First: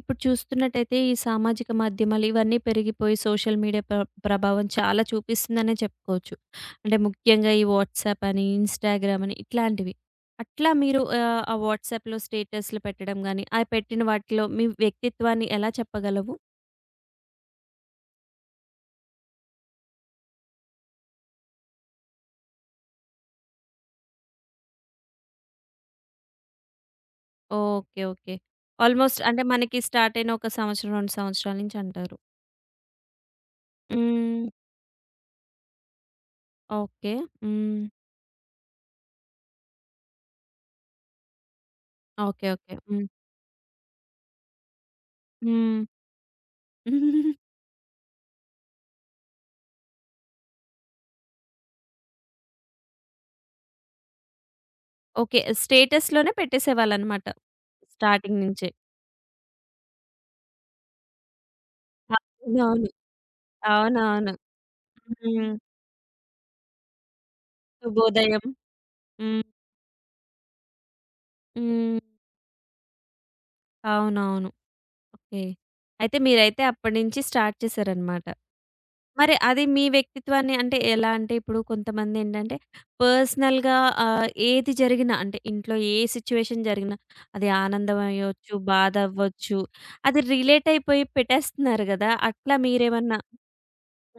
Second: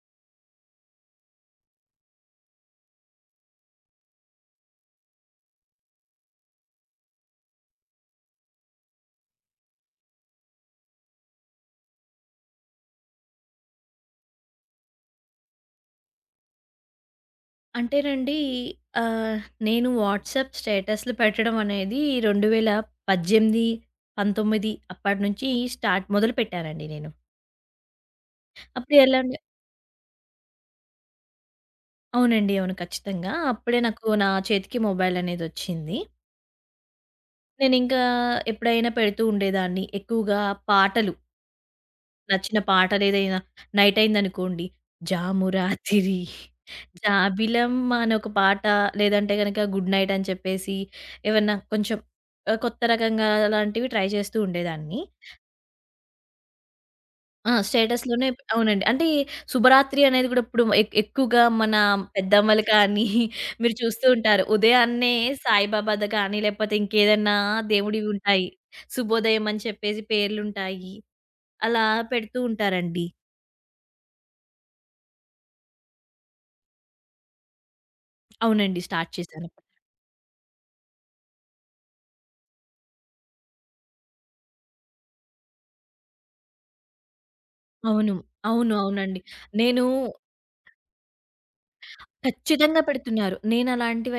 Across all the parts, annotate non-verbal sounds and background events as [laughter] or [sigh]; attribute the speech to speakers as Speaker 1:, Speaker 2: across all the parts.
Speaker 1: ఇప్పుడు చూస్తున్నట్టయితే ఈ సామాజిక మాధ్యమాలు ఇవన్నీ పెరిగిపోయి సోషల్ మీడియా ప్ర ప్రభావం చాలా చూపిస్తుందనే చెప్పుకోవచ్చు. అంటే ముఖ్యంగా ఈ వాట్సాప్ అని, ఇన్‌స్టాగ్రామ్ అని ఇట్లాంటివి. అట్లా మీరు ఆ వాట్సాప్‌లో స్టేటస్‌లు పెట్టడం గాని, ఆ పెట్టిన వాటిలో మీ వ్యక్తిత్వాన్ని ఎలా చెప్పగలవు?
Speaker 2: అంటేనండి, ఆహ్, నేను వాట్సాప్ స్టేటస్‌లు పెట్టడం అనేది 2018, 19 అప్పటినుంచి మొదలుపెట్టానండి నేను.
Speaker 1: ఓకే. ఓకే.
Speaker 2: అప్పుడు ఎలా
Speaker 1: ఆల్‌మోస్ట్
Speaker 2: అండి?
Speaker 1: అంటే మనకి స్టార్ట్ అయిన ఒక సంవత్సరం, 2 సంవత్సరాల నుంచి అంటారు.
Speaker 2: అవునండి. అవును. ఖచ్చితంగా. అప్పుడే నాకు నా
Speaker 1: హ్మ్.
Speaker 2: చేతికి మొబైల్ అనేదొచ్చింది.
Speaker 1: ఓకే. హ్మ్.
Speaker 2: నేనింకా ఎప్పుడైనా పెడుతూ ఉండేదాన్ని. ఎక్కువగా పాటలు,
Speaker 1: ఓకే.
Speaker 2: నచ్చిన
Speaker 1: ఓకే. హ్మ్.
Speaker 2: పాటలేదైనా నైట్ అయిందనుకోండి, 'జాము
Speaker 1: హ్మ్.
Speaker 2: రాతిరి.'
Speaker 1: [laughs]
Speaker 2: జాబిలమ్మ అనే ఒక పాట లేదంటే గనక 'గుడ్ నైట్' అని చెప్పేసి ఏవన్నా కొంచెం కొత్త రకంగా అలాంటివి ట్రై చేస్తూ ఉండేదాన్ని.
Speaker 1: ఓకే. స్టేటస్‌లోనే పెట్టేసేవాళ్ళనమాట
Speaker 2: ఆ! స్టేటస్‌లోనే.
Speaker 1: స్టార్టింగ్ నుంచే.
Speaker 2: అవునండి. అంటే శుభరాత్రి అనేది గూడా ఇప్పుడు ఎక్కువగా మన పెద్దమ్మలు
Speaker 1: అవునవును.
Speaker 2: కానీ [laughs] మీరు చూస్తూ
Speaker 1: అవునవును.
Speaker 2: ఉంటారు. ఉదయాన్నే
Speaker 1: హ్మ్.
Speaker 2: సాయిబాబాది కానీ లేకపోతే ఇంకేదన్నా దేవుడివి
Speaker 1: శుభోదయం.
Speaker 2: ఉంటాయి.
Speaker 1: హ్మ్.
Speaker 2: శుభోదయం అని చెప్పేసి పేర్లుంటాయి. అలా
Speaker 1: హ్మ్.
Speaker 2: పెడుతూ ఉంటారండి.
Speaker 1: అవునవును. ఓకే. అయితే మీరైతే అప్పటినుంచి స్టార్ట్ చేశారనమాట.
Speaker 2: అవునండి. స్టార్ట్
Speaker 1: మరి
Speaker 2: చేశాను.
Speaker 1: అది మీ వ్యక్తిత్వాన్ని అంటే ఎలా అంటే ఇప్పుడు కొంతమందేంటంటే పర్సనల్‌గా ఏది జరిగినా అంటే ఇంట్లో ఏ సిట్యుయేషన్ జరిగినా అది ఆనందం
Speaker 2: అవును.
Speaker 1: అయ్యొచ్చు,
Speaker 2: అవును.
Speaker 1: బాధ
Speaker 2: అవునండి.
Speaker 1: అవ్వచ్చు.
Speaker 2: నేను
Speaker 1: అది రిలేట్ అయిపోయి పెట్టేస్తున్నారు గదా! అట్లా
Speaker 2: ఖచ్చితంగా
Speaker 1: మీరేమన్నా
Speaker 2: పెడుతున్నారు.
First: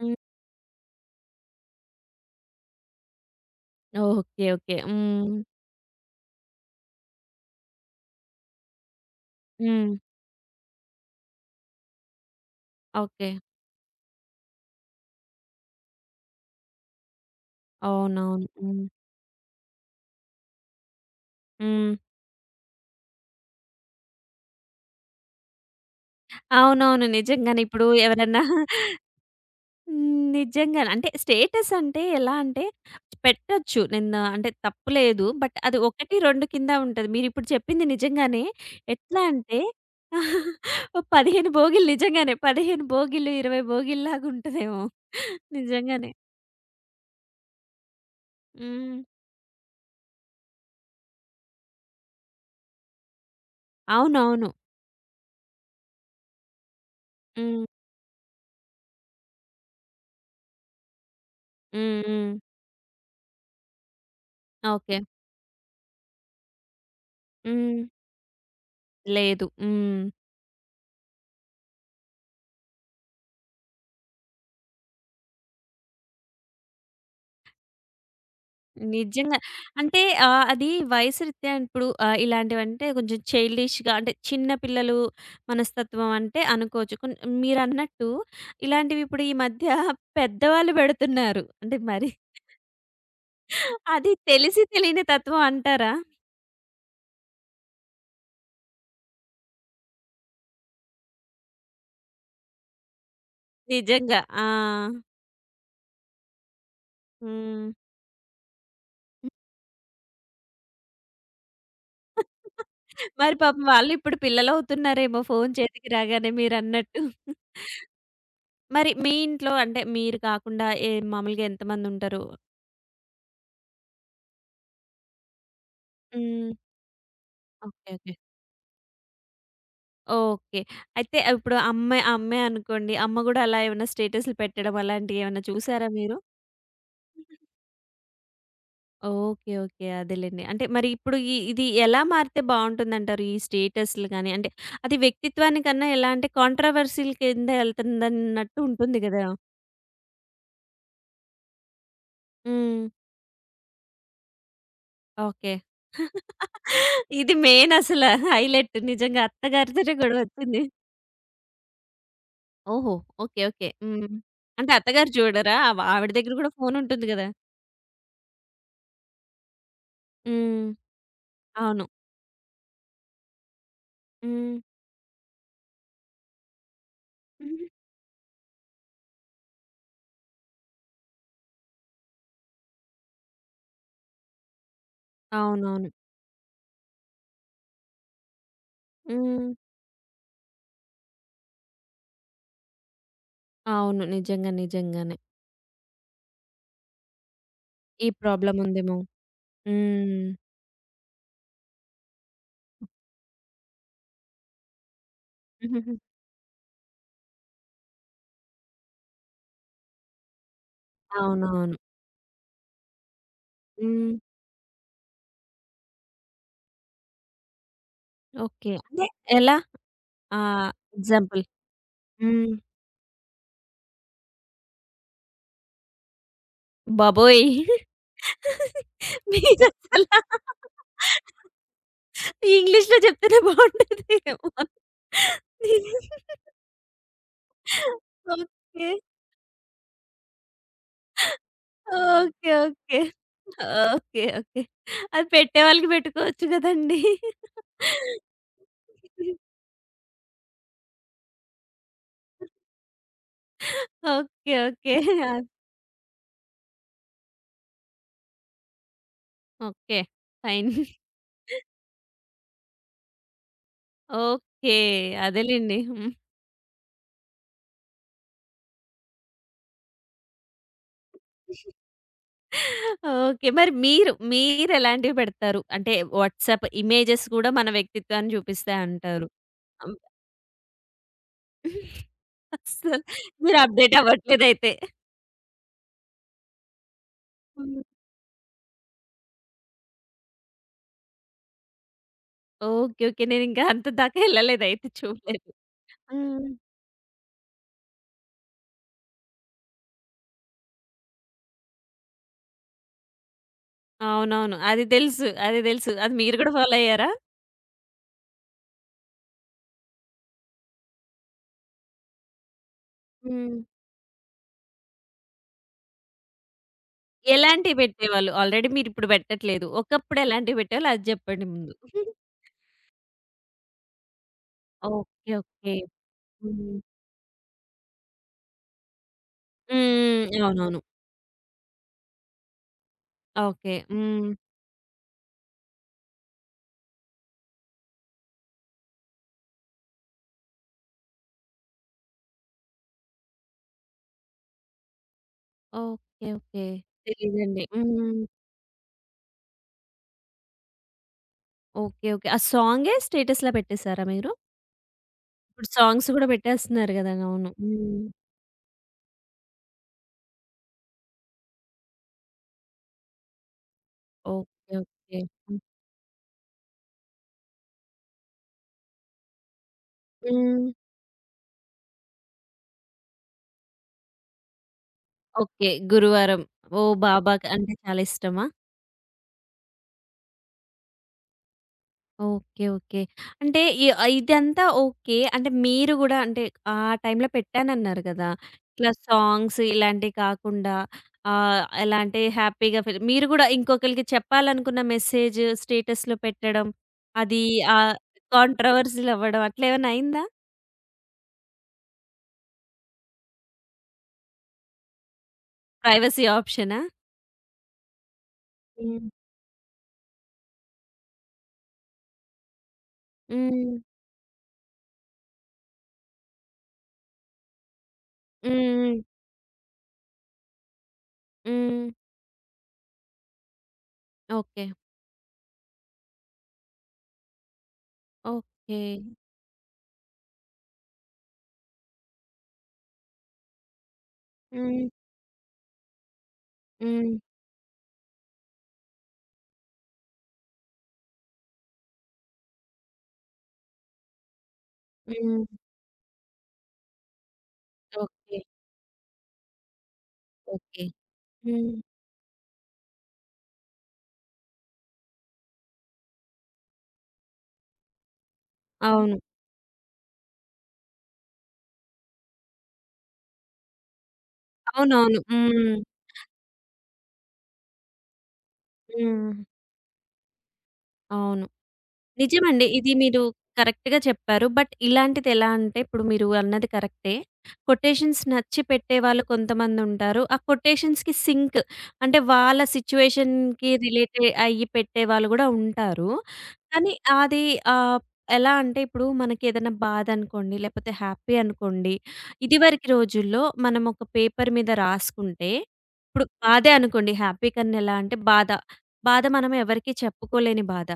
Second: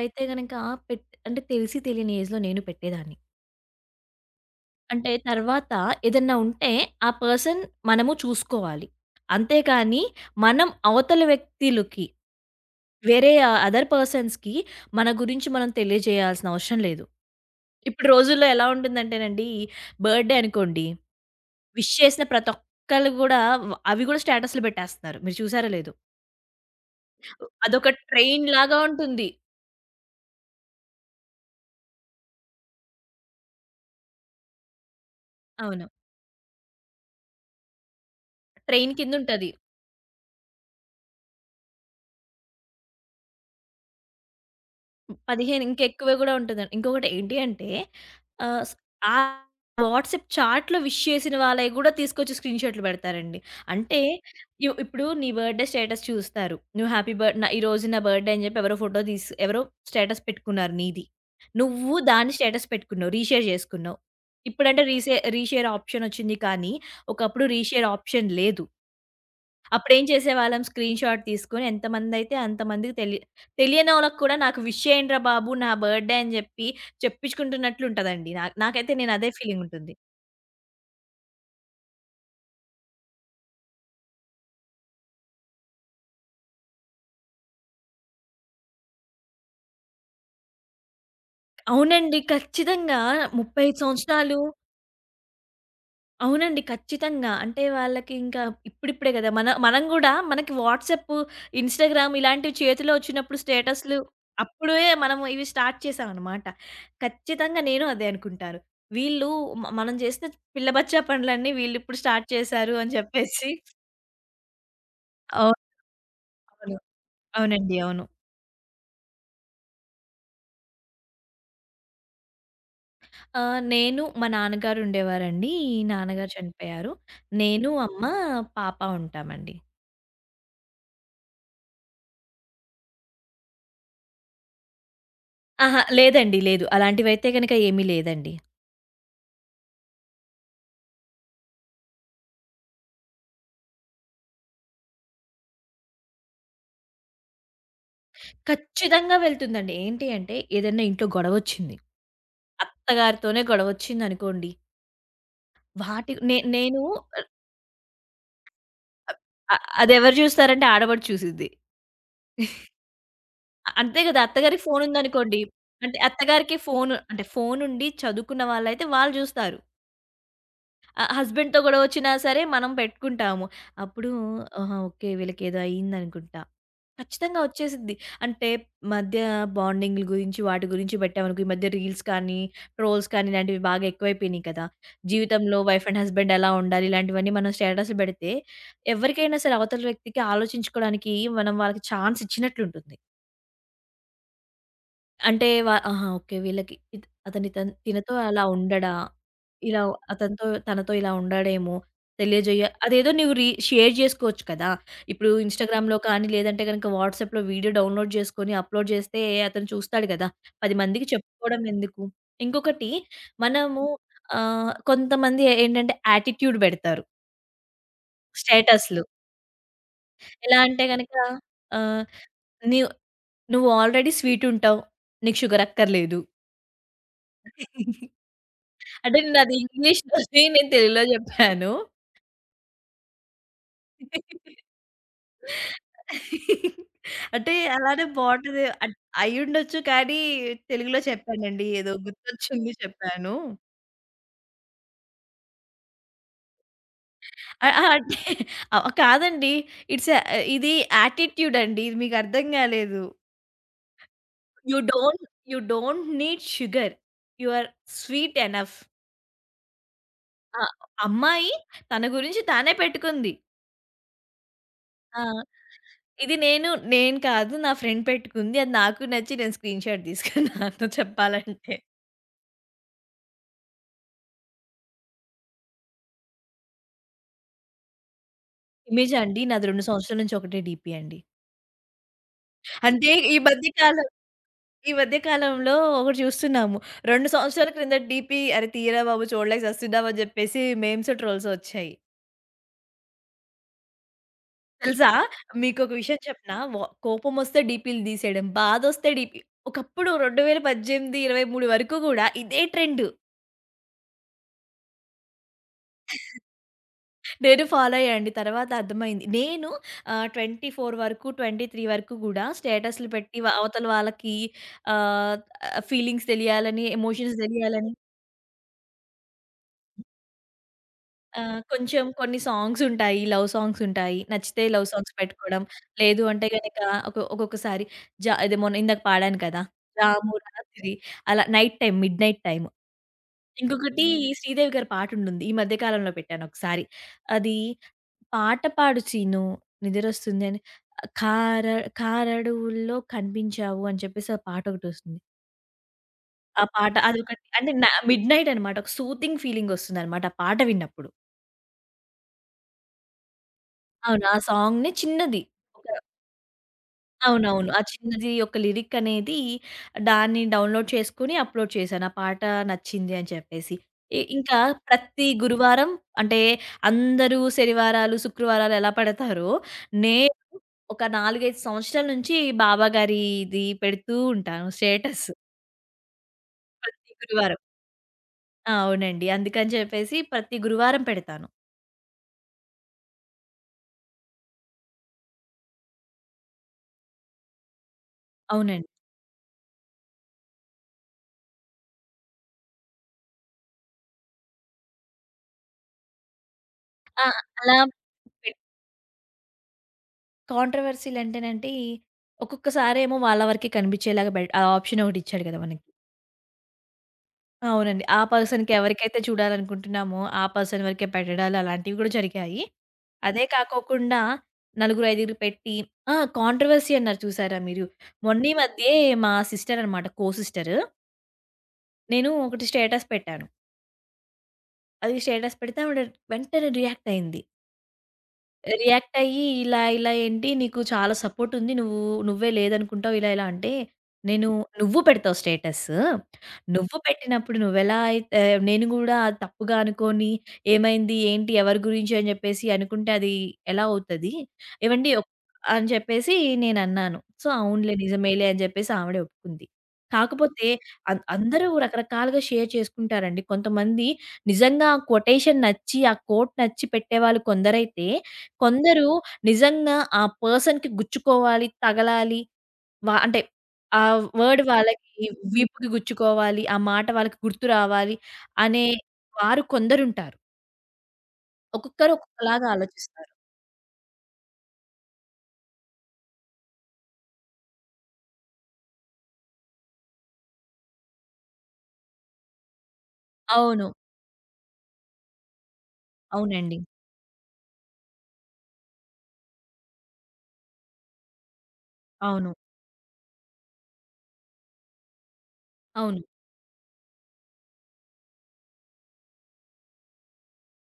Speaker 1: హ్మ్.
Speaker 2: గనక అంటే తెలిసి తెలియని ఏజ్‌లో నేను పెట్టేదాన్ని.
Speaker 1: ఓకే. ఓకే.
Speaker 2: అంటే
Speaker 1: హ్మ్.
Speaker 2: తర్వాత ఏదన్నా ఉంటే ఆ పర్సన్ మనము చూసుకోవాలి.
Speaker 1: హ్మ్.
Speaker 2: అంతేకానీ మనం అవతల వ్యక్తులకి
Speaker 1: ఓకే.
Speaker 2: వేరే అదర్ పర్సన్స్‌కి మన గురించి మనం తెలియజేయాల్సిన అవసరం లేదు. ఇప్పుడు
Speaker 1: అవునవును.
Speaker 2: రోజుల్లో ఎలా
Speaker 1: హ్మ్.
Speaker 2: ఉంటుందంటేనండి బర్త్‌డే అనుకోండి,
Speaker 1: హ్మ్.
Speaker 2: విష్ చేసిన ప్రతి ఒక్కళ్ళు గూడా అవి గూడా స్టేటస్‌లు పెట్టేస్తున్నారు. మీరు చూసారో లేదో?
Speaker 1: అవునవును. నిజంగానే. ఇప్పుడు
Speaker 2: అదొక
Speaker 1: ఎవరన్నా
Speaker 2: ట్రైన్ లాగా ఉంటుంది.
Speaker 1: హ్మ్. నిజంగానే. అంటే స్టేటస్ అంటే ఎలా అంటే పెట్టొచ్చు. నిన్న అంటే తప్పు లేదు. బట్ అది
Speaker 2: అవును.
Speaker 1: 1, 2 కింద ఉంటది. మీరిప్పుడు చెప్పింది నిజంగానే.
Speaker 2: ట్రైన్
Speaker 1: ఎట్లా
Speaker 2: కిందుంటది.
Speaker 1: అంటే [laughs] ఓ 15 భోగిలు నిజంగానే. 15 భోగిలు, 20 భోగిల్లాగా ఉంటదేమో.
Speaker 2: 15
Speaker 1: నిజంగానే.
Speaker 2: ఇంకెక్కువ గూడా ఉంటదండి. ఇంకొకటి ఏంటి అంటే ఆహ్, స్
Speaker 1: హ్మ్.
Speaker 2: ఆ వాట్సాప్ చాట్‌లో విష్ చేసిన వాళ్ళయి గూడా తీసుకొచ్చి స్క్రీన్ షాట్లు పెడతారండి. అంటే
Speaker 1: అవునవును.
Speaker 2: ఇప్పుడు నీ బర్త్‌డే స్టేటస్ చూస్తారు. నువ్వు హ్యాపీ బర్త్ న
Speaker 1: హ్మ్.
Speaker 2: ఈరోజు నా బర్త్‌డే అని జెప్పి ఎవరో ఫోటో తీసి ఎవరో స్టేటస్ పెట్టుకున్నారు నీది. నువ్వు
Speaker 1: హ్మ్. హ్మ్.
Speaker 2: దాన్ని స్టేటస్ పెట్టుకున్నావు. రీషేర్ జేసుకున్నావు. ఇప్పుడంటే
Speaker 1: ఓకే.
Speaker 2: రీషేర్ ఆప్షన్ ఒచ్చింది కానీ, ఒకప్పుడు
Speaker 1: హ్మ్.
Speaker 2: రీషేర్ ఆప్షన్ లేదు.
Speaker 1: లేదు. హ్మ్.
Speaker 2: అప్పుడేం చేసేవాళ్ళం స్క్రీన్ షాట్ తీసుకొని ఎంతమందైతే అంతమందికి తెలియనోళ్ళకి కూడా నాకు విష్ చేయండిరా బాబు నా బర్త్‌డే అని చెప్పి చెప్పించుకుంటున్నట్లు ఉంటదండి. నాకైతే నేను అదే
Speaker 1: నిజంగా.
Speaker 2: ఫీలింగుంటుంది.
Speaker 1: అంటే అది వయసు రీత్యా ఇప్పుడు ఇలాంటివంటే కొంచెం చైల్డిష్‌గా అంటే చిన్న పిల్లలు మనస్తత్వం అంటే అనుకోవచ్చు. మీరన్నట్టు ఇలాంటివి ఇప్పుడు ఈ మధ్య పెద్దవాళ్ళు పెడుతున్నారు. అంటే మరి
Speaker 2: అవునండి. ఖచ్చితంగా 35
Speaker 1: అది
Speaker 2: సంవత్సరాలు.
Speaker 1: తెలిసి తెలియని తత్వం అంటారా?
Speaker 2: అవునండి. ఖచ్చితంగా. అంటే వాళ్ళకి ఇంకా ఇప్పుడిప్పుడే గదా! మనం గూడా మనకి వాట్సాప్, ఇన్‌స్టాగ్రామ్ ఇలాంటివి చేతిలో వచ్చినప్పుడు స్టేటస్‌లు
Speaker 1: నిజంగా. ఆ!
Speaker 2: అప్పుడే మనం ఇవి స్టార్ట్ చేశామనమాట. ఖచ్చితంగా
Speaker 1: హ్మ్.
Speaker 2: నేను అదే అనుకుంటాను. వీళ్ళు మనం చేసిన పిల్ల బచ్చా పనులన్నీ వీళ్ళిప్పుడు స్టార్ట్ చేశారు అని
Speaker 1: మరి
Speaker 2: చెప్పేసి.
Speaker 1: పాపం వాళ్ళు ఇప్పుడు పిల్లలవుతున్నారేమో ఫోను
Speaker 2: అవును.
Speaker 1: చేతికి రాగానే
Speaker 2: అవును.
Speaker 1: మీరన్నట్టు.
Speaker 2: అవునండి. అవును.
Speaker 1: మరి మీ ఇంట్లో అంటే మీరు కాకుండా ఏ మామూలుగా ఎంతమందుంటారు?
Speaker 2: నేను మా నాన్నగారు ఉండేవారండి. ఈ నాన్నగారు
Speaker 1: హ్మ్.
Speaker 2: చనిపోయారు. నేను,
Speaker 1: ఓకే.
Speaker 2: అమ్మ,
Speaker 1: ఓకే.
Speaker 2: పాప ఉంటామండి.
Speaker 1: ఓకే. అయితే ఇప్పుడు అమ్మాయి అమ్మాయి అనుకోండి. అమ్మ గూడా అలా ఏమైనా స్టేటస్‌లు పెట్టడం అలాంటియేమన్నా
Speaker 2: అహా!
Speaker 1: చూసారా మీరు?
Speaker 2: లేదండి. లేదు. అలాంటివైతే గనక ఏమీ లేదండి.
Speaker 1: ఓకే. ఓకే. అదేలెండి. అంటే మరి ఇప్పుడు ఈ ఇది ఎలా మారితే బావుంటుందంటారు? ఈ స్టేటస్‌లు గాని అంటే అది వ్యక్తిత్వానికన్నా ఎలా అంటే కాంట్రోవర్సీ‌ల కింద ఎళ్తుందన్నట్టు ఉంటుంది
Speaker 2: ఖచ్చితంగా
Speaker 1: గదా!
Speaker 2: వెళ్తుందండి. ఏంటి అంటే ఏదైనా ఇంట్లో గొడవొచ్చింది.
Speaker 1: హ్మ్.
Speaker 2: అత్తగారితోనే గొడవొచ్చిందనుకోండి.
Speaker 1: ఓకే.
Speaker 2: వాటి నే నేను
Speaker 1: ఇది మెయిన్ అసల హైలైట్
Speaker 2: ఆహ్,
Speaker 1: నిజంగా
Speaker 2: ఆహ్,
Speaker 1: అత్తగారితోనే
Speaker 2: అదెవరు
Speaker 1: గొడవొచ్చింది.
Speaker 2: చూస్తారంటే ఆడపడుచు చూసిద్ది.
Speaker 1: ఓహో! ఓకే. ఓకే.
Speaker 2: అంతే
Speaker 1: హ్మ్.
Speaker 2: కదా! అత్తగారికి
Speaker 1: అంటే అత్తగారు
Speaker 2: ఫోనుందనుకోండి.
Speaker 1: చూడరా?
Speaker 2: అంటే
Speaker 1: ఆవిడ దగ్గర గూడా
Speaker 2: అత్తగారికి
Speaker 1: ఫోనుంటుంది గదా!
Speaker 2: ఫోనుండి చదువుకున్న వాళ్ళైతే వాళ్ళు చూస్తారు.
Speaker 1: హ్మ్.
Speaker 2: హస్బెండ్‌తో
Speaker 1: అవును.
Speaker 2: గొడవొచ్చినా సరే మనం పెట్టుకుంటాము. అప్పుడు
Speaker 1: హ్మ్.
Speaker 2: ఆహా! ఓకే. వీళ్ళకేదో అయిందనుకుంటా. ఖచ్చితంగా
Speaker 1: హ్మ్.
Speaker 2: వచ్చేసిద్ది. అంటే మధ్య బాండింగ్‌ల గురించి, వాటి గురించి పెట్టామనుకో, ఈ మధ్య రీల్స్ కానీ, ట్రోల్స్ కానీ ఇలాంటివి బాగా ఎక్కువైపోయినాయి కదా! జీవితంలో వైఫ్
Speaker 1: అవునవును.
Speaker 2: అండ్ హస్బెండ్ ఎలా ఉండాలి ఇలాంటివన్నీ మనం స్టేటస్‌లు పెడితే, ఎవరికైనా
Speaker 1: హ్మ్.
Speaker 2: సరే అవతల వ్యక్తికి ఆలోచించుకోవడానికి మనం వాళ్ళకి ఛాన్స్ ఇచ్చినట్లుంటుంది.
Speaker 1: అవును. నిజంగా. నిజంగానే.
Speaker 2: అంటే ఆహా! ఓకే. వీళ్ళకి ఇత్ అతని తన్
Speaker 1: ఈ
Speaker 2: తినతో అలా
Speaker 1: ప్రాబ్లమ్
Speaker 2: ఉండడా,
Speaker 1: ఉందేమో.
Speaker 2: ఇలా
Speaker 1: హ్మ్.
Speaker 2: అతనితో తనతో ఇలా ఉండడేమో అదేదో నువ్వు రీ షేర్ జేసుకోవచ్చు కదా! ఇప్పుడు ఇన్‌స్టాగ్రామ్‌లో కానీ, లేదంటే గనక వాట్సాప్‌లో వీడియో డౌన్‌లోడ్ జేసుకొని అప్‌లోడ్ జేస్తే అతను చూస్తాడు గదా! 10 మందికి చెప్పుకోవడం
Speaker 1: అవునవును.
Speaker 2: ఎందుకు? ఇంకొకటి మనము
Speaker 1: హ్మ్.
Speaker 2: కొంతమంది ఏంటంటే యాటిట్యూడ్ బెడతారు
Speaker 1: ఓకే.
Speaker 2: స్టేటస్‌లు.
Speaker 1: అంటే ఎలా?
Speaker 2: ఎలా
Speaker 1: ఆహ్,
Speaker 2: అంటే గనక
Speaker 1: ఎగ్జాంపుల్?
Speaker 2: ఆహ్,
Speaker 1: హ్మ్.
Speaker 2: నీవ్ నువ్వు ఆల్రెడీ స్వీటుంటావు. నీకు షుగర్ అక్కర్లేదు.
Speaker 1: బాబోయ్!
Speaker 2: అంటే
Speaker 1: [laughs]
Speaker 2: నాది
Speaker 1: మీరసల
Speaker 2: ఇంగ్లీష్‌లోది [laughs] నేను తెలుగులో జెప్పాను.
Speaker 1: ఇంగ్లీష్‌లో చెప్తేనే బావుంటది.
Speaker 2: అంటే అలానే బావుంటది.
Speaker 1: ఓకే.
Speaker 2: అయ్యుండొచ్చు కానీ తెలుగులో చెప్పానండి. ఏదో
Speaker 1: ఓకే.
Speaker 2: గుర్తొచ్చింది
Speaker 1: ఓకే.
Speaker 2: చెప్పాను.
Speaker 1: ఓకే. ఓకే. అది పెట్టేవాళ్ళకి పెట్టుకోవచ్చు గదండీ!
Speaker 2: ఆ! అంటే కాదండి. ఇట్స్ ఎ ఇది యాటిట్యూడ్ అండి. ఇది మీకు అర్థం గాలేదు.
Speaker 1: ఓకే.
Speaker 2: You
Speaker 1: okay.
Speaker 2: డోంట్
Speaker 1: అది
Speaker 2: you don't need sugar. You are sweet enough.
Speaker 1: Okay.
Speaker 2: ఆ!
Speaker 1: ఫైన్.
Speaker 2: అమ్మాయి తన గురించి తానే పెట్టుకుంది.
Speaker 1: ఓకే.
Speaker 2: ఆ!
Speaker 1: అదేలెండి. హ్మ్.
Speaker 2: ఇది నేను కాదు, నా ఫ్రెండ్ పెట్టుకుంది. అది నాకు నచ్చి నేను స్క్రీన్‌షాట్ తీసుకున్నాను [laughs] చెప్పాలంటే.
Speaker 1: ఓకే. మరి మీరు, మీరెలాంటివి పెడతారు? అంటే వాట్సాప్ ఇమేజెస్ గూడా మన వ్యక్తిత్వాన్ని
Speaker 2: ఇమేజా
Speaker 1: చూపిస్తాయంటారు.
Speaker 2: అండి. నాది 2
Speaker 1: అమ్
Speaker 2: సంవత్సరాల నుంచి ఒకటే డీపీ అండి.
Speaker 1: అస్సలు
Speaker 2: అంటే ఈ
Speaker 1: మీరు
Speaker 2: మధ్య
Speaker 1: అప్‌డేట్
Speaker 2: కాలం
Speaker 1: అవ్వట్లేదయితే.
Speaker 2: ఈ మధ్య కాలంలో ఒకటి చూస్తున్నాము. 2 సంవత్సరాల
Speaker 1: హ్మ్.
Speaker 2: క్రిందట డీపీ "అరె తీయరా బాబు చూడలేక సస్తున్నాం" అని చెప్పేసి మేమ్స్, ట్రోల్స్ వచ్చాయి.
Speaker 1: ఓకే. ఓకే. నేనింకా అంత దాకా ఎళ్ళలేదయితే
Speaker 2: తెలుసా?
Speaker 1: చూడలేదు.
Speaker 2: మీకొక విషయం
Speaker 1: హ్మ్.
Speaker 2: చెప్పనా? కోపమొస్తే డీపీలు తీసేయడం, బాధొస్తే డీపీ ఒకప్పుడు 2018, 23 వరకు కూడా ఇదే ట్రెండ్.
Speaker 1: అవునవును. అది తెలుసు. అది తెలుసు. అది మీరు కూడా ఫాలో అయ్యారా?
Speaker 2: నేను ఫాలో అయ్యానండి. తర్వాత అర్థమైంది. 24 వరకు, 23 వరకు గూడా స్టేటస్‌లు పెట్టి
Speaker 1: హ్మ్.
Speaker 2: అవతల వాళ్ళకి ఆహ్, ఫీలింగ్స్ తెలియాలని, ఎమోషన్స్
Speaker 1: ఎలాంటివి
Speaker 2: తెలియాలని
Speaker 1: పెట్టేవాళ్ళు? ఆల్రెడీ మీరిప్పుడు పెట్టట్లేదు. ఒకప్పుడు ఎలాంటివి పెట్టేవాళ్ళు అది చెప్పండి ముందు.
Speaker 2: కొంచెం కొన్ని సాంగ్స్ ఉంటాయి. లవ్ సాంగ్స్ ఉంటాయి. నచ్చితే లవ్ సాంగ్స్
Speaker 1: ఓకే.
Speaker 2: పెట్టుకోవడం.
Speaker 1: ఓకే.
Speaker 2: లేదు అంటే గనక
Speaker 1: హ్మ్.
Speaker 2: ఒక్కొక్కసారి అదే మొన్న ఇందాక పాడాను కదా!
Speaker 1: హ్మ్.
Speaker 2: 'రాము
Speaker 1: అవునవును.
Speaker 2: రాత్రి' అలా night time, midnight time.
Speaker 1: Okay.
Speaker 2: ఇంకొకటి
Speaker 1: హ్మ్.
Speaker 2: శ్రీదేవి గారి పాటుంటుంది. ఈ మధ్య కాలంలో పెట్టాను ఒకసారి. అది పాట పాడు 'సీను' నిద్రొస్తుంది అని. కార కారడువుల్లో కనిపించావు అని చెప్పేసి ఆ పాటొకటొస్తుంది.
Speaker 1: ఓకే.
Speaker 2: ఆ
Speaker 1: ఓకే.
Speaker 2: పాట అదొకటి
Speaker 1: తెలీదండి.
Speaker 2: అంటే నా
Speaker 1: హ్మ్.
Speaker 2: మిడ్‌నైట్ అనమాట. ఒక సూతింగ్ ఫీలింగొస్తుందనమాట ఆ పాట విన్నప్పుడు.
Speaker 1: ఓకే. ఓకే. ఆ సాంగే స్టేటస్‌లా పెట్టేసారా
Speaker 2: అవును.
Speaker 1: మీరు?
Speaker 2: ఆ సాంగ్‌ని చిన్నది.
Speaker 1: ఇప్పుడు
Speaker 2: ఒక
Speaker 1: సాంగ్స్ కూడా పెట్టేస్తున్నారు కదా! అవును.
Speaker 2: అవునవును. ఆ
Speaker 1: హ్మ్.
Speaker 2: చిన్నది ఒక లిరిక్ అనేది దాన్ని డౌన్‌లోడ్ చేసుకొని అప్‌లోడ్ చేశాను. ఆ పాట నచ్చింది అని చెప్పేసి. ఇంకా
Speaker 1: ఓకే. ఓకే.
Speaker 2: ప్రతి గురువారం అంటే అందరూ శనివారాలు, శుక్రవారాలు ఎలా పెడతారో నేను
Speaker 1: హ్మ్.
Speaker 2: ఒక 4, 5 సంవత్సరాల నుంచి బాబా గారిది పెడుతూ ఉంటాను స్టేటస్
Speaker 1: ఓకే. గురువారం. ఓ
Speaker 2: ప్రతి
Speaker 1: బాబాకి
Speaker 2: గురువారం.
Speaker 1: అంటే చాలా ఇష్టమా?
Speaker 2: ఆ! అవునండి. అందుకని చెప్పేసి ప్రతి గురువారం పెడతాను.
Speaker 1: ఓకే. ఓకే. అంటే ఇ ఇదంతా ఓకే. అంటే మీరు గూడా అంటే ఆ టైంలో పెట్టానన్నారు గదా!
Speaker 2: అవునండి.
Speaker 1: ఇట్లా సాంగ్స్ ఇలాంటివి కాకుండా ఎలా అంటే హ్యాపీగా ఫీల్ మీరు గూడా ఇంకొకళ్ళకి చెప్పాలనుకున్న మెసేజ్ స్టేటస్‌లో పెట్టడం,
Speaker 2: ఆ!
Speaker 1: అది
Speaker 2: అలా
Speaker 1: ఆహ్,
Speaker 2: పె
Speaker 1: కాంట్రోవర్సీ‌లు అవ్వడం అట్లేమన్నా అయిందా?
Speaker 2: కాంట్రోవర్సీలంటేనండి, ఒక్కొక్కసారేమో వాళ్ళ వరకే కనిపించేలాగా ఆ ఆప్షన్ ఒకటిచ్చాడు కదా మనకి.
Speaker 1: ప్రైవసీ ఆప్షనా?
Speaker 2: అవునండి. ఆ పర్సన్‌కి
Speaker 1: హ్మ్.
Speaker 2: ఎవరికైతే చూడాలనుకుంటున్నామో, ఆ పర్సన్ వరకే పెట్టడాలు అలాంటివి కూడా జరిగాయి. అదే
Speaker 1: హ్మ్.
Speaker 2: కాకోకుండా నలుగురు, ఐదుగురు పెట్టి ఆ! కాంట్రోవర్సీ అన్నారు చూసారా మీరు? మొన్న
Speaker 1: హ్మ్.
Speaker 2: ఈ మధ్యే
Speaker 1: హ్మ్.
Speaker 2: మా సిస్టరనమాట కో సిస్టరు.
Speaker 1: హ్మ్.
Speaker 2: నేను ఒకటి స్టేటస్ పెట్టాను.
Speaker 1: ఓకే.
Speaker 2: అది స్టేటస్ పెడితే ఆవిడ వెంటనే రియాక్ట్ అయింది.
Speaker 1: ఓకే.
Speaker 2: రియాక్ట్ అయ్యి ఇలా ఇలా ఏంటి నీకు చాలా సపోర్ట్ ఉంది. నువ్వే లేదనుకుంటావు ఇలా ఇలా అంటే, నేను
Speaker 1: హ్మ్.
Speaker 2: నువ్వు పెడతావు స్టేటస్. నువ్వు
Speaker 1: హ్మ్.
Speaker 2: పెట్టినప్పుడు నువ్వెలా అయితే నేను గూడా అది తప్పుగా అనుకోని ఏమైంది? ఏంటి? ఎవరి గురించి? అని జెప్పేసి అనుకుంటే అది ఎలా అవుతది? ఏవండీ ఒక్
Speaker 1: హ్మ్.
Speaker 2: అని చెప్పేసి నేనన్నాను. సో, అవునులే
Speaker 1: ఓకే.
Speaker 2: నిజమేలే అని జెప్పేసి ఆవిడ ఒప్పుకుంది. కాకపోతే
Speaker 1: ఓకే.
Speaker 2: అందరూ
Speaker 1: హ్మ్.
Speaker 2: రకరకాలుగా షేర్ చేసుకుంటారండి. కొంతమంది నిజంగా ఆ కొటేషన్ నచ్చి, ఆ కోట్ నచ్చి పెట్టేవాళ్ళు కొందరైతే, కొందరు
Speaker 1: అవును.
Speaker 2: నిజంగా ఆ పర్సన్‌కి గుచ్చుకోవాలి, తగలాలి. అంటే ఆ వర్డ్ వాళ్ళకి
Speaker 1: అవునవును. హ్మ్.
Speaker 2: వీపుకి గుచ్చుకోవాలి. ఆ మాట వాళ్ళకి గుర్తు రావాలి అనే
Speaker 1: హ్మ్.
Speaker 2: వారు కొందరుంటారు.
Speaker 1: అవును.
Speaker 2: ఒక్కొక్కరు
Speaker 1: నిజమండి.
Speaker 2: ఒక్కొక్కలాగా
Speaker 1: ఇది మీరు
Speaker 2: ఆలోచిస్తారు.
Speaker 1: కరెక్ట్‌గా చెప్పారు. బట్ ఇలాంటిది ఎలా అంటే ఇప్పుడు మీరు అన్నది కరెక్టే. కొటేషన్స్ నచ్చి పెట్టేవాళ్ళు కొంతమందుంటారు. ఆ కొటేషన్స్‌కి సింక్ అంటే వాళ్ళ సిట్యుయేషన్‌కి
Speaker 2: అవును.
Speaker 1: రిలేట్ అయ్యి పెట్టేవాళ్ళు గూడా ఉంటారు.
Speaker 2: అవునండి.
Speaker 1: కానీ అది ఆహ్, ఎలా అంటే ఇప్పుడు మనకేదైనా బాధనుకోండి, లేపోతే హ్యాపీ అనుకోండి,
Speaker 2: అవును.
Speaker 1: ఇదివరకు రోజుల్లో మనం ఒక పేపర్ మీద రాసుకుంటే
Speaker 2: అవును.
Speaker 1: ఇప్పుడు బాధే అనుకోండి హ్యాపీ కన్నా ఎలా అంటే బాధ. బాధ మనం ఎవరికీ చెప్పుకోలేని బాధ.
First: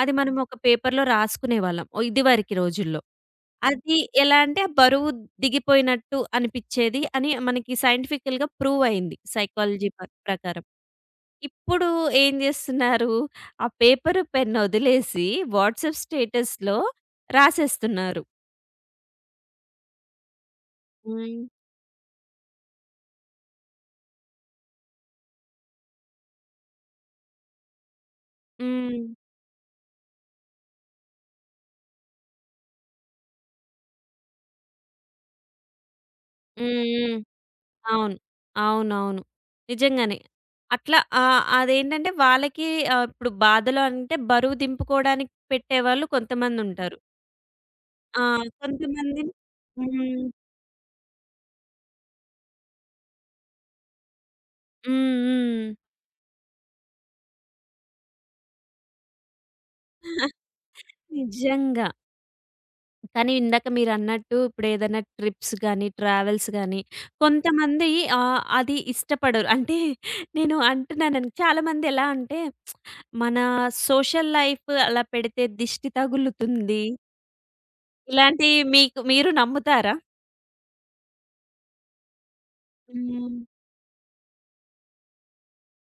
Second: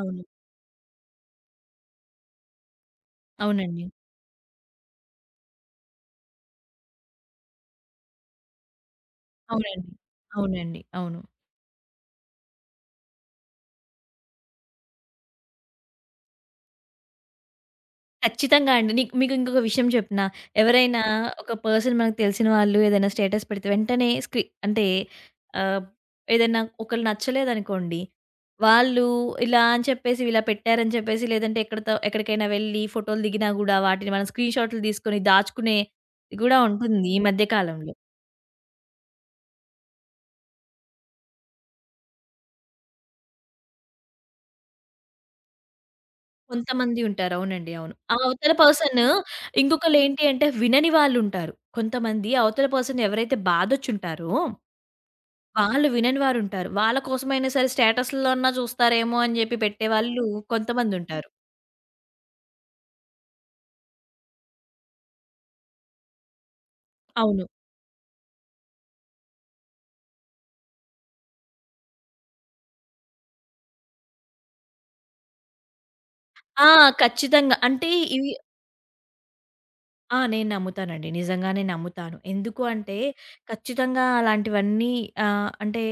Speaker 1: అది మనం ఒక పేపర్‌లో రాసుకునేవాళ్ళం. ఓ ఇదివరకి రోజుల్లో.
Speaker 2: అవునండి.
Speaker 1: అది ఎలా అంటే బరువు దిగిపోయినట్టు అనిపిచ్చేది అని మనకి సైంటిఫికల్‌గా ప్రూవ్ అయింది. సైకాలజీ
Speaker 2: అవునండి.
Speaker 1: ప ప్రకారం.
Speaker 2: అవునండి. అవును.
Speaker 1: ఇప్పుడు ఏం జేస్తున్నారు? ఆ పేపరు, పెన్ వదిలేసి వాట్సాప్ స్టేటస్‌లో రాసేస్తున్నారు.
Speaker 2: ఖచ్చితంగా అండి. మీకు ఇంకొక విషయం చెప్పనా? ఎవరైనా హ్మ్,
Speaker 1: హ్మ్.
Speaker 2: ఒక పర్సన్ మనకు తెలిసిన వాళ్ళు ఏదైనా స్టేటస్ పెడితే వెంటనే అంటే ఆహ్, ఏదైనా ఒకళ్ళు నచ్చలేదనుకోండి,
Speaker 1: హ్మ్.
Speaker 2: వాళ్ళు ఇలా అని చెప్పేసి ఇలా పెట్టారని చెప్పేసి లేదంటే ఎక్కడితో ఎక్కడికైనా వెళ్ళి ఫోటోలు దిగినా గూడా వాటిని మనం స్క్రీన్ షాట్లు తీసుకొని దాచుకునే గూడా
Speaker 1: హ్మ్.
Speaker 2: ఉంటుంది
Speaker 1: హ్మ్.
Speaker 2: ఈ మధ్య కాలంలో.
Speaker 1: అవును. అవునవును. నిజంగానే. అట్లా అదేంటంటే వాళ్ళకి ఇప్పుడు బాధలో అంటే బరువు దింపుకోవడానికి పెట్టేవాళ్ళు కొంతమందుంటారు.
Speaker 2: కొంతమంది ఉంటారు. అవునండి. అవును. ఆ
Speaker 1: ఆ!
Speaker 2: అవతల పర్సన్.
Speaker 1: కొంతమంది
Speaker 2: ఇంకొకళ్ళేంటి
Speaker 1: హ్మ్.
Speaker 2: అంటే వినని వాళ్ళుంటారు. కొంతమంది అవతల పర్సన్ ఎవరైతే బాధొచ్చుంటారో
Speaker 1: హ్మ్. హ్మ్.
Speaker 2: వాళ్ళు వినని వారుంటారు. వాళ్ళ కోసమైనా సరే స్టేటస్‌లన్నా చూస్తారేమో అని జెప్పి పెట్టేవాళ్ళు కొంతమందుంటారు.
Speaker 1: నిజంగా. కానీ ఇందాక మీరన్నట్టు ఇప్పుడేదైనా ట్రిప్స్ గానీ, ట్రావెల్స్ గానీ
Speaker 2: అవును.
Speaker 1: కొంతమంది అది ఇష్టపడరు. అంటే నేను అంటున్నానని చాలామంది ఎలా అంటే మన సోషల్ లైఫ్ అలా పెడితే దిష్టి
Speaker 2: ఆ!
Speaker 1: తగులుతుంది.
Speaker 2: ఖచ్చితంగా. అంటే ఇవి
Speaker 1: ఇలాంటివి మీకు మీరు నమ్ముతారా?
Speaker 2: ఆ! నేను నమ్ముతానండి. నిజంగానే నమ్ముతాను. ఎందుకు అంటే
Speaker 1: హ్మ్.
Speaker 2: ఖచ్చితంగా అలాంటివన్నీ అంటే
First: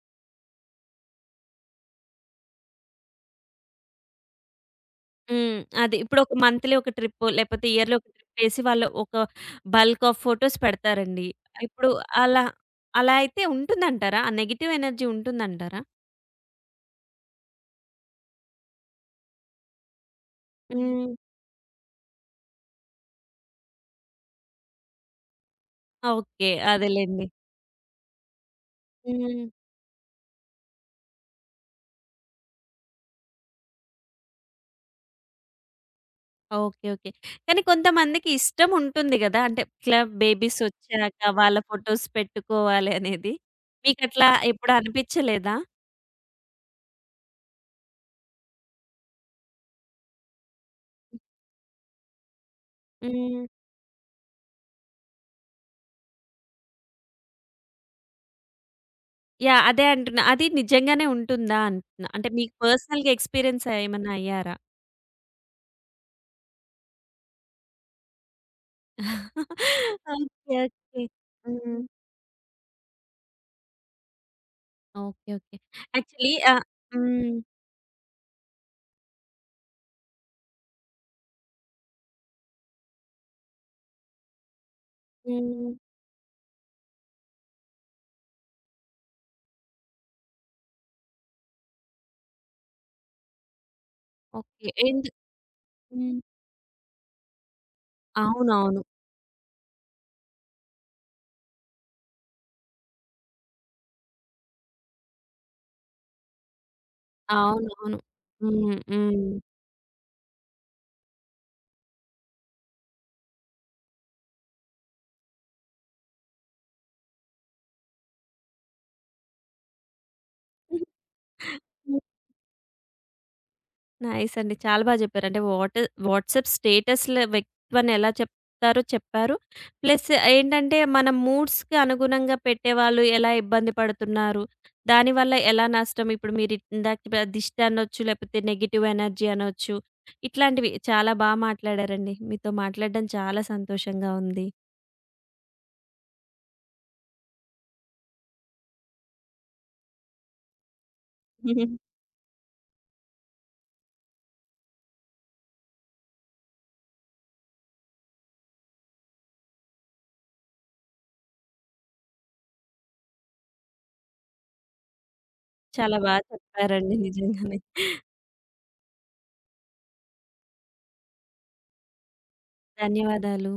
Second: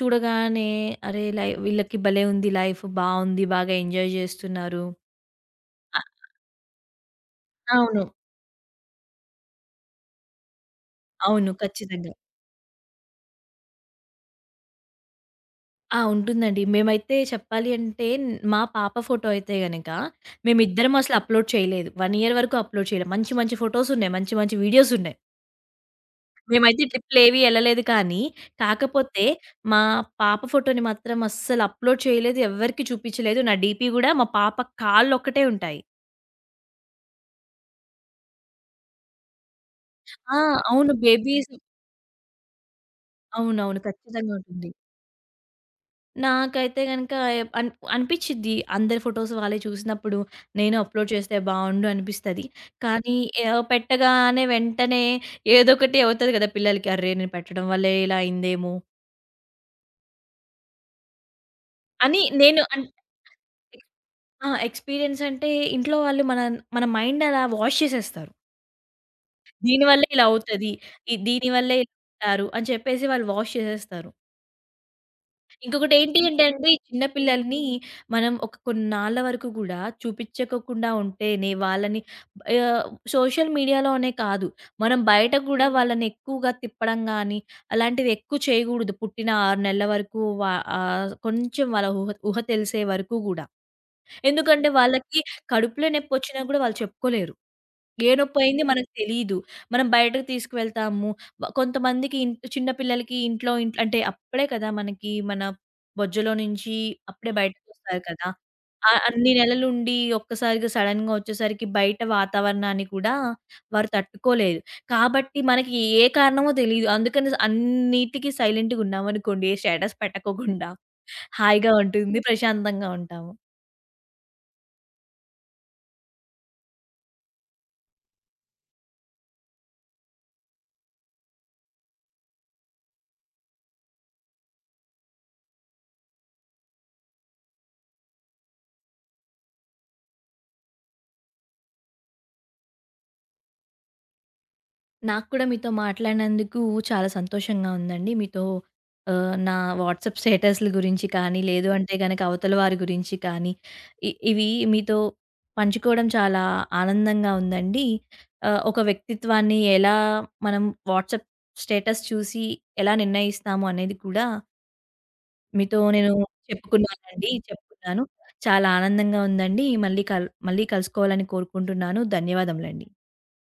Speaker 2: చూడగానే అరే! వీళ్ళకి భలే ఉంది లైఫ్. బావుంది. బాగా ఎంజాయ్ జేస్తున్నారు.
Speaker 1: హ్మ్. అది.
Speaker 2: అ
Speaker 1: ఇప్పుడు ఒక మంత్‌లీ ఒక ట్రిప్పు, లేపోతే ఇయర్‌లీ
Speaker 2: అవును.
Speaker 1: ఒక ట్రిప్పేసి వాళ్ళు ఒక బల్క్ ఆఫ్ ఫోటోస్ పెడతారండి.
Speaker 2: అవును.
Speaker 1: ఇప్పుడు
Speaker 2: ఖచ్చితంగా.
Speaker 1: అలా అలా అయితే ఉంటుందంటారా? ఆ నెగెటివ్ ఎనర్జీ ఉంటుందంటారా?
Speaker 2: ఆ! ఉంటుందండి. మేమైతే చెప్పాలి అంటే మా పాప ఫోటో అయితే గనక మేమిద్దరం
Speaker 1: హ్మ్.
Speaker 2: అసలు అప్‌లోడ్ చేయలేదు. 1 ఇయర్ వరకు అప్‌లోడ్ చేయలే. మంచి మంచి ఫోటోస్ ఉన్నాయి. మంచి మంచి వీడియోస్ ఉన్నాయి.
Speaker 1: ఓకే.
Speaker 2: మేమైతే
Speaker 1: అదేలెండి.
Speaker 2: ట్రిప్‌లేవి ఎళ్ళలేదు కానీ, కాకపోతే
Speaker 1: హ్మ్.
Speaker 2: మా పాప ఫోటోని మాత్రం అస్సలు అప్‌లోడ్ చేయలేదు. ఎవ్వరికీ చూపించలేదు. నా డీపీ గూడా మా పాప కాళ్ళొక్కటే ఉంటాయి.
Speaker 1: ఓకే. ఓకే. కానీ కొంతమందికి ఇష్టం ఉంటుంది గదా! అంటే ఇట్లా
Speaker 2: ఆ! అవును.
Speaker 1: బేబీసొచ్చాక
Speaker 2: బేబీస్.
Speaker 1: వాళ్ళ ఫోటోస్ పెట్టుకోవాలి అనేది.
Speaker 2: అవునవును.
Speaker 1: మీకట్లా
Speaker 2: ఖచ్చితంగా ఉంటుంది.
Speaker 1: ఎప్పుడు అనిపిచ్చలేదా?
Speaker 2: నాకైతే గనక ఎ అన్ అనిపిచ్చిద్ది. అందరి ఫోటోస్ వాళ్ళయి చూసినప్పుడు, నేను అప్‌లోడ్ చేస్తే బావుండు అనిపిస్తది. కానీ
Speaker 1: హ్మ్.
Speaker 2: పెట్టగానే వెంటనే ఏదోకటి అవుతది కదా పిల్లలకి. అర్రే! నేను పెట్టడం వల్లే ఇలా అయిందేమో
Speaker 1: యాహ్! అదే అంటున్నా. అది నిజంగానే ఉంటుందా అంటున్నా?
Speaker 2: అని
Speaker 1: అంటే మీకు
Speaker 2: నేను అన్
Speaker 1: పర్సనల్‌గా ఎక్స్‌పీరియన్స్ ఏమన్నా
Speaker 2: ఆ!
Speaker 1: అయ్యారా?
Speaker 2: ఎక్స్‌పీరియన్స్ అంటే ఇంట్లో వాళ్ళు మన మన మైండ్ అలా వాష్ చేసేస్తారు.
Speaker 1: [laughs]
Speaker 2: దీనివల్లే ఇలా
Speaker 1: ఓకే.
Speaker 2: అవుతది.
Speaker 1: ఓకే.
Speaker 2: దీనివల్లే
Speaker 1: హ్మ్.
Speaker 2: ఇలా ఉంటారు అని చెప్పేసి వాళ్ళు వాష్ చేసేస్తారు.
Speaker 1: ఓకే. ఓకే.
Speaker 2: ఇంకొకటేంటి
Speaker 1: యాక్చువల్లీ
Speaker 2: అంటే అండి, చిన్న
Speaker 1: హ్మ్.
Speaker 2: పిల్లల్ని మనం ఒక కొన్నాళ్ళ వరకు గూడా చూపిచ్చకోకుండా ఉంటేనే వాళ్ళని ఆహ్, సోషల్ మీడియాలోనే కాదు. మనం బయట గూడా
Speaker 1: హ్మ్.
Speaker 2: వాళ్ళని ఎక్కువగా తిప్పడం గానీ, అలాంటివి ఎక్కువ చేయగూడదు. పుట్టిన 6 నెలల వరకు కొంచెం వాళ్ళ ఊహ ఊహ తెలిసే వరకు గూడా.
Speaker 1: ఓకే.
Speaker 2: ఎందుకంటే వాళ్ళకి కడుపులో
Speaker 1: హ్మ్.
Speaker 2: నొప్పొచ్చినా గూడా వాళ్ళు చెప్పుకోలేరు. ఏ నొప్పయింది
Speaker 1: అవునవును.
Speaker 2: మనకు తెలీదు. మనం బయటకి తీసుకువెళ్తాము. కొంతమందికి చిన్న పిల్లలకి ఇంట్లో ఇంట్లో అంటే అప్పుడే కదా మనకి మన బొజ్జలో నుంచి అప్పుడే
Speaker 1: అవునవును.
Speaker 2: బయటకొస్తారు కదా! ఆ అన్ని
Speaker 1: హ్మ్.
Speaker 2: నెలలుండి ఒక్కసారిగా సడెన్‌గా వచ్చేసరికి బయట వాతావరణాన్ని కూడా వారు తట్టుకోలేరు. కాబట్టి మనకి ఏ కారణమో తెలీదు. అందుకని అన్నిటికి సైలెంట్‌గున్నామనుకోండి. ఏ స్టేటస్ పెట్టకోకుండా హాయిగా
Speaker 1: హ్మ్.
Speaker 2: ఉంటుంది. ప్రశాంతంగా ఉంటాము.
Speaker 1: నైస్ అండి. చాలా బా జెప్పారు. అంటే వాట్సాప్ స్టేటస్‌ల వ్యక్తిత్వాన్ని ఎలా చెప్తారో చెప్పారు. ప్లస్ ఏంటంటే మన మూడ్స్‌కి అనుగుణంగా పెట్టేవాళ్ళు ఎలా ఇబ్బంది పడుతున్నారు, దానివల్ల ఎలా నష్టం ఇప్పుడు మీరు ఇందాక చెప్పిన దిష్టి అనొచ్చు, లేకపోతే నెగెటివ్ ఎనర్జీ అనొచ్చు. ఇట్లాంటివి చాలా బా మాట్లాడారండి. మీతో మాట్లాడడం చాలా సంతోషంగా ఉంది.
Speaker 2: నాకు కూడా మీతో మాట్లాడినందుకు చాలా సంతోషంగా ఉందండి. మీతో నా వాట్సాప్ స్టేటస్‌ల గురించి కానీ, లేదు
Speaker 1: [laughs]
Speaker 2: అంటే గనక అవతల వారి గురించి కానీ, ఇవి మీతో పంచుకోవడం చాలా ఆనందంగా ఉందండి. ఒక వ్యక్తిత్వాన్ని ఎలా మనం వాట్సాప్ స్టేటస్ చూసి ఎలా నిర్ణయిస్తాము అనేది కూడా మీతో
Speaker 1: చాలా
Speaker 2: నేను
Speaker 1: బా చెప్పారండి
Speaker 2: చెప్పుకున్నానండి.
Speaker 1: నిజంగానే.
Speaker 2: చెప్పుకున్నాను. చాలా ఆనందంగా ఉందండి. మళ్ళీ కలుసుకోవాలని కోరుకుంటున్నాను. ధన్యవాదములండి.
Speaker 1: ధన్యవాదాలు.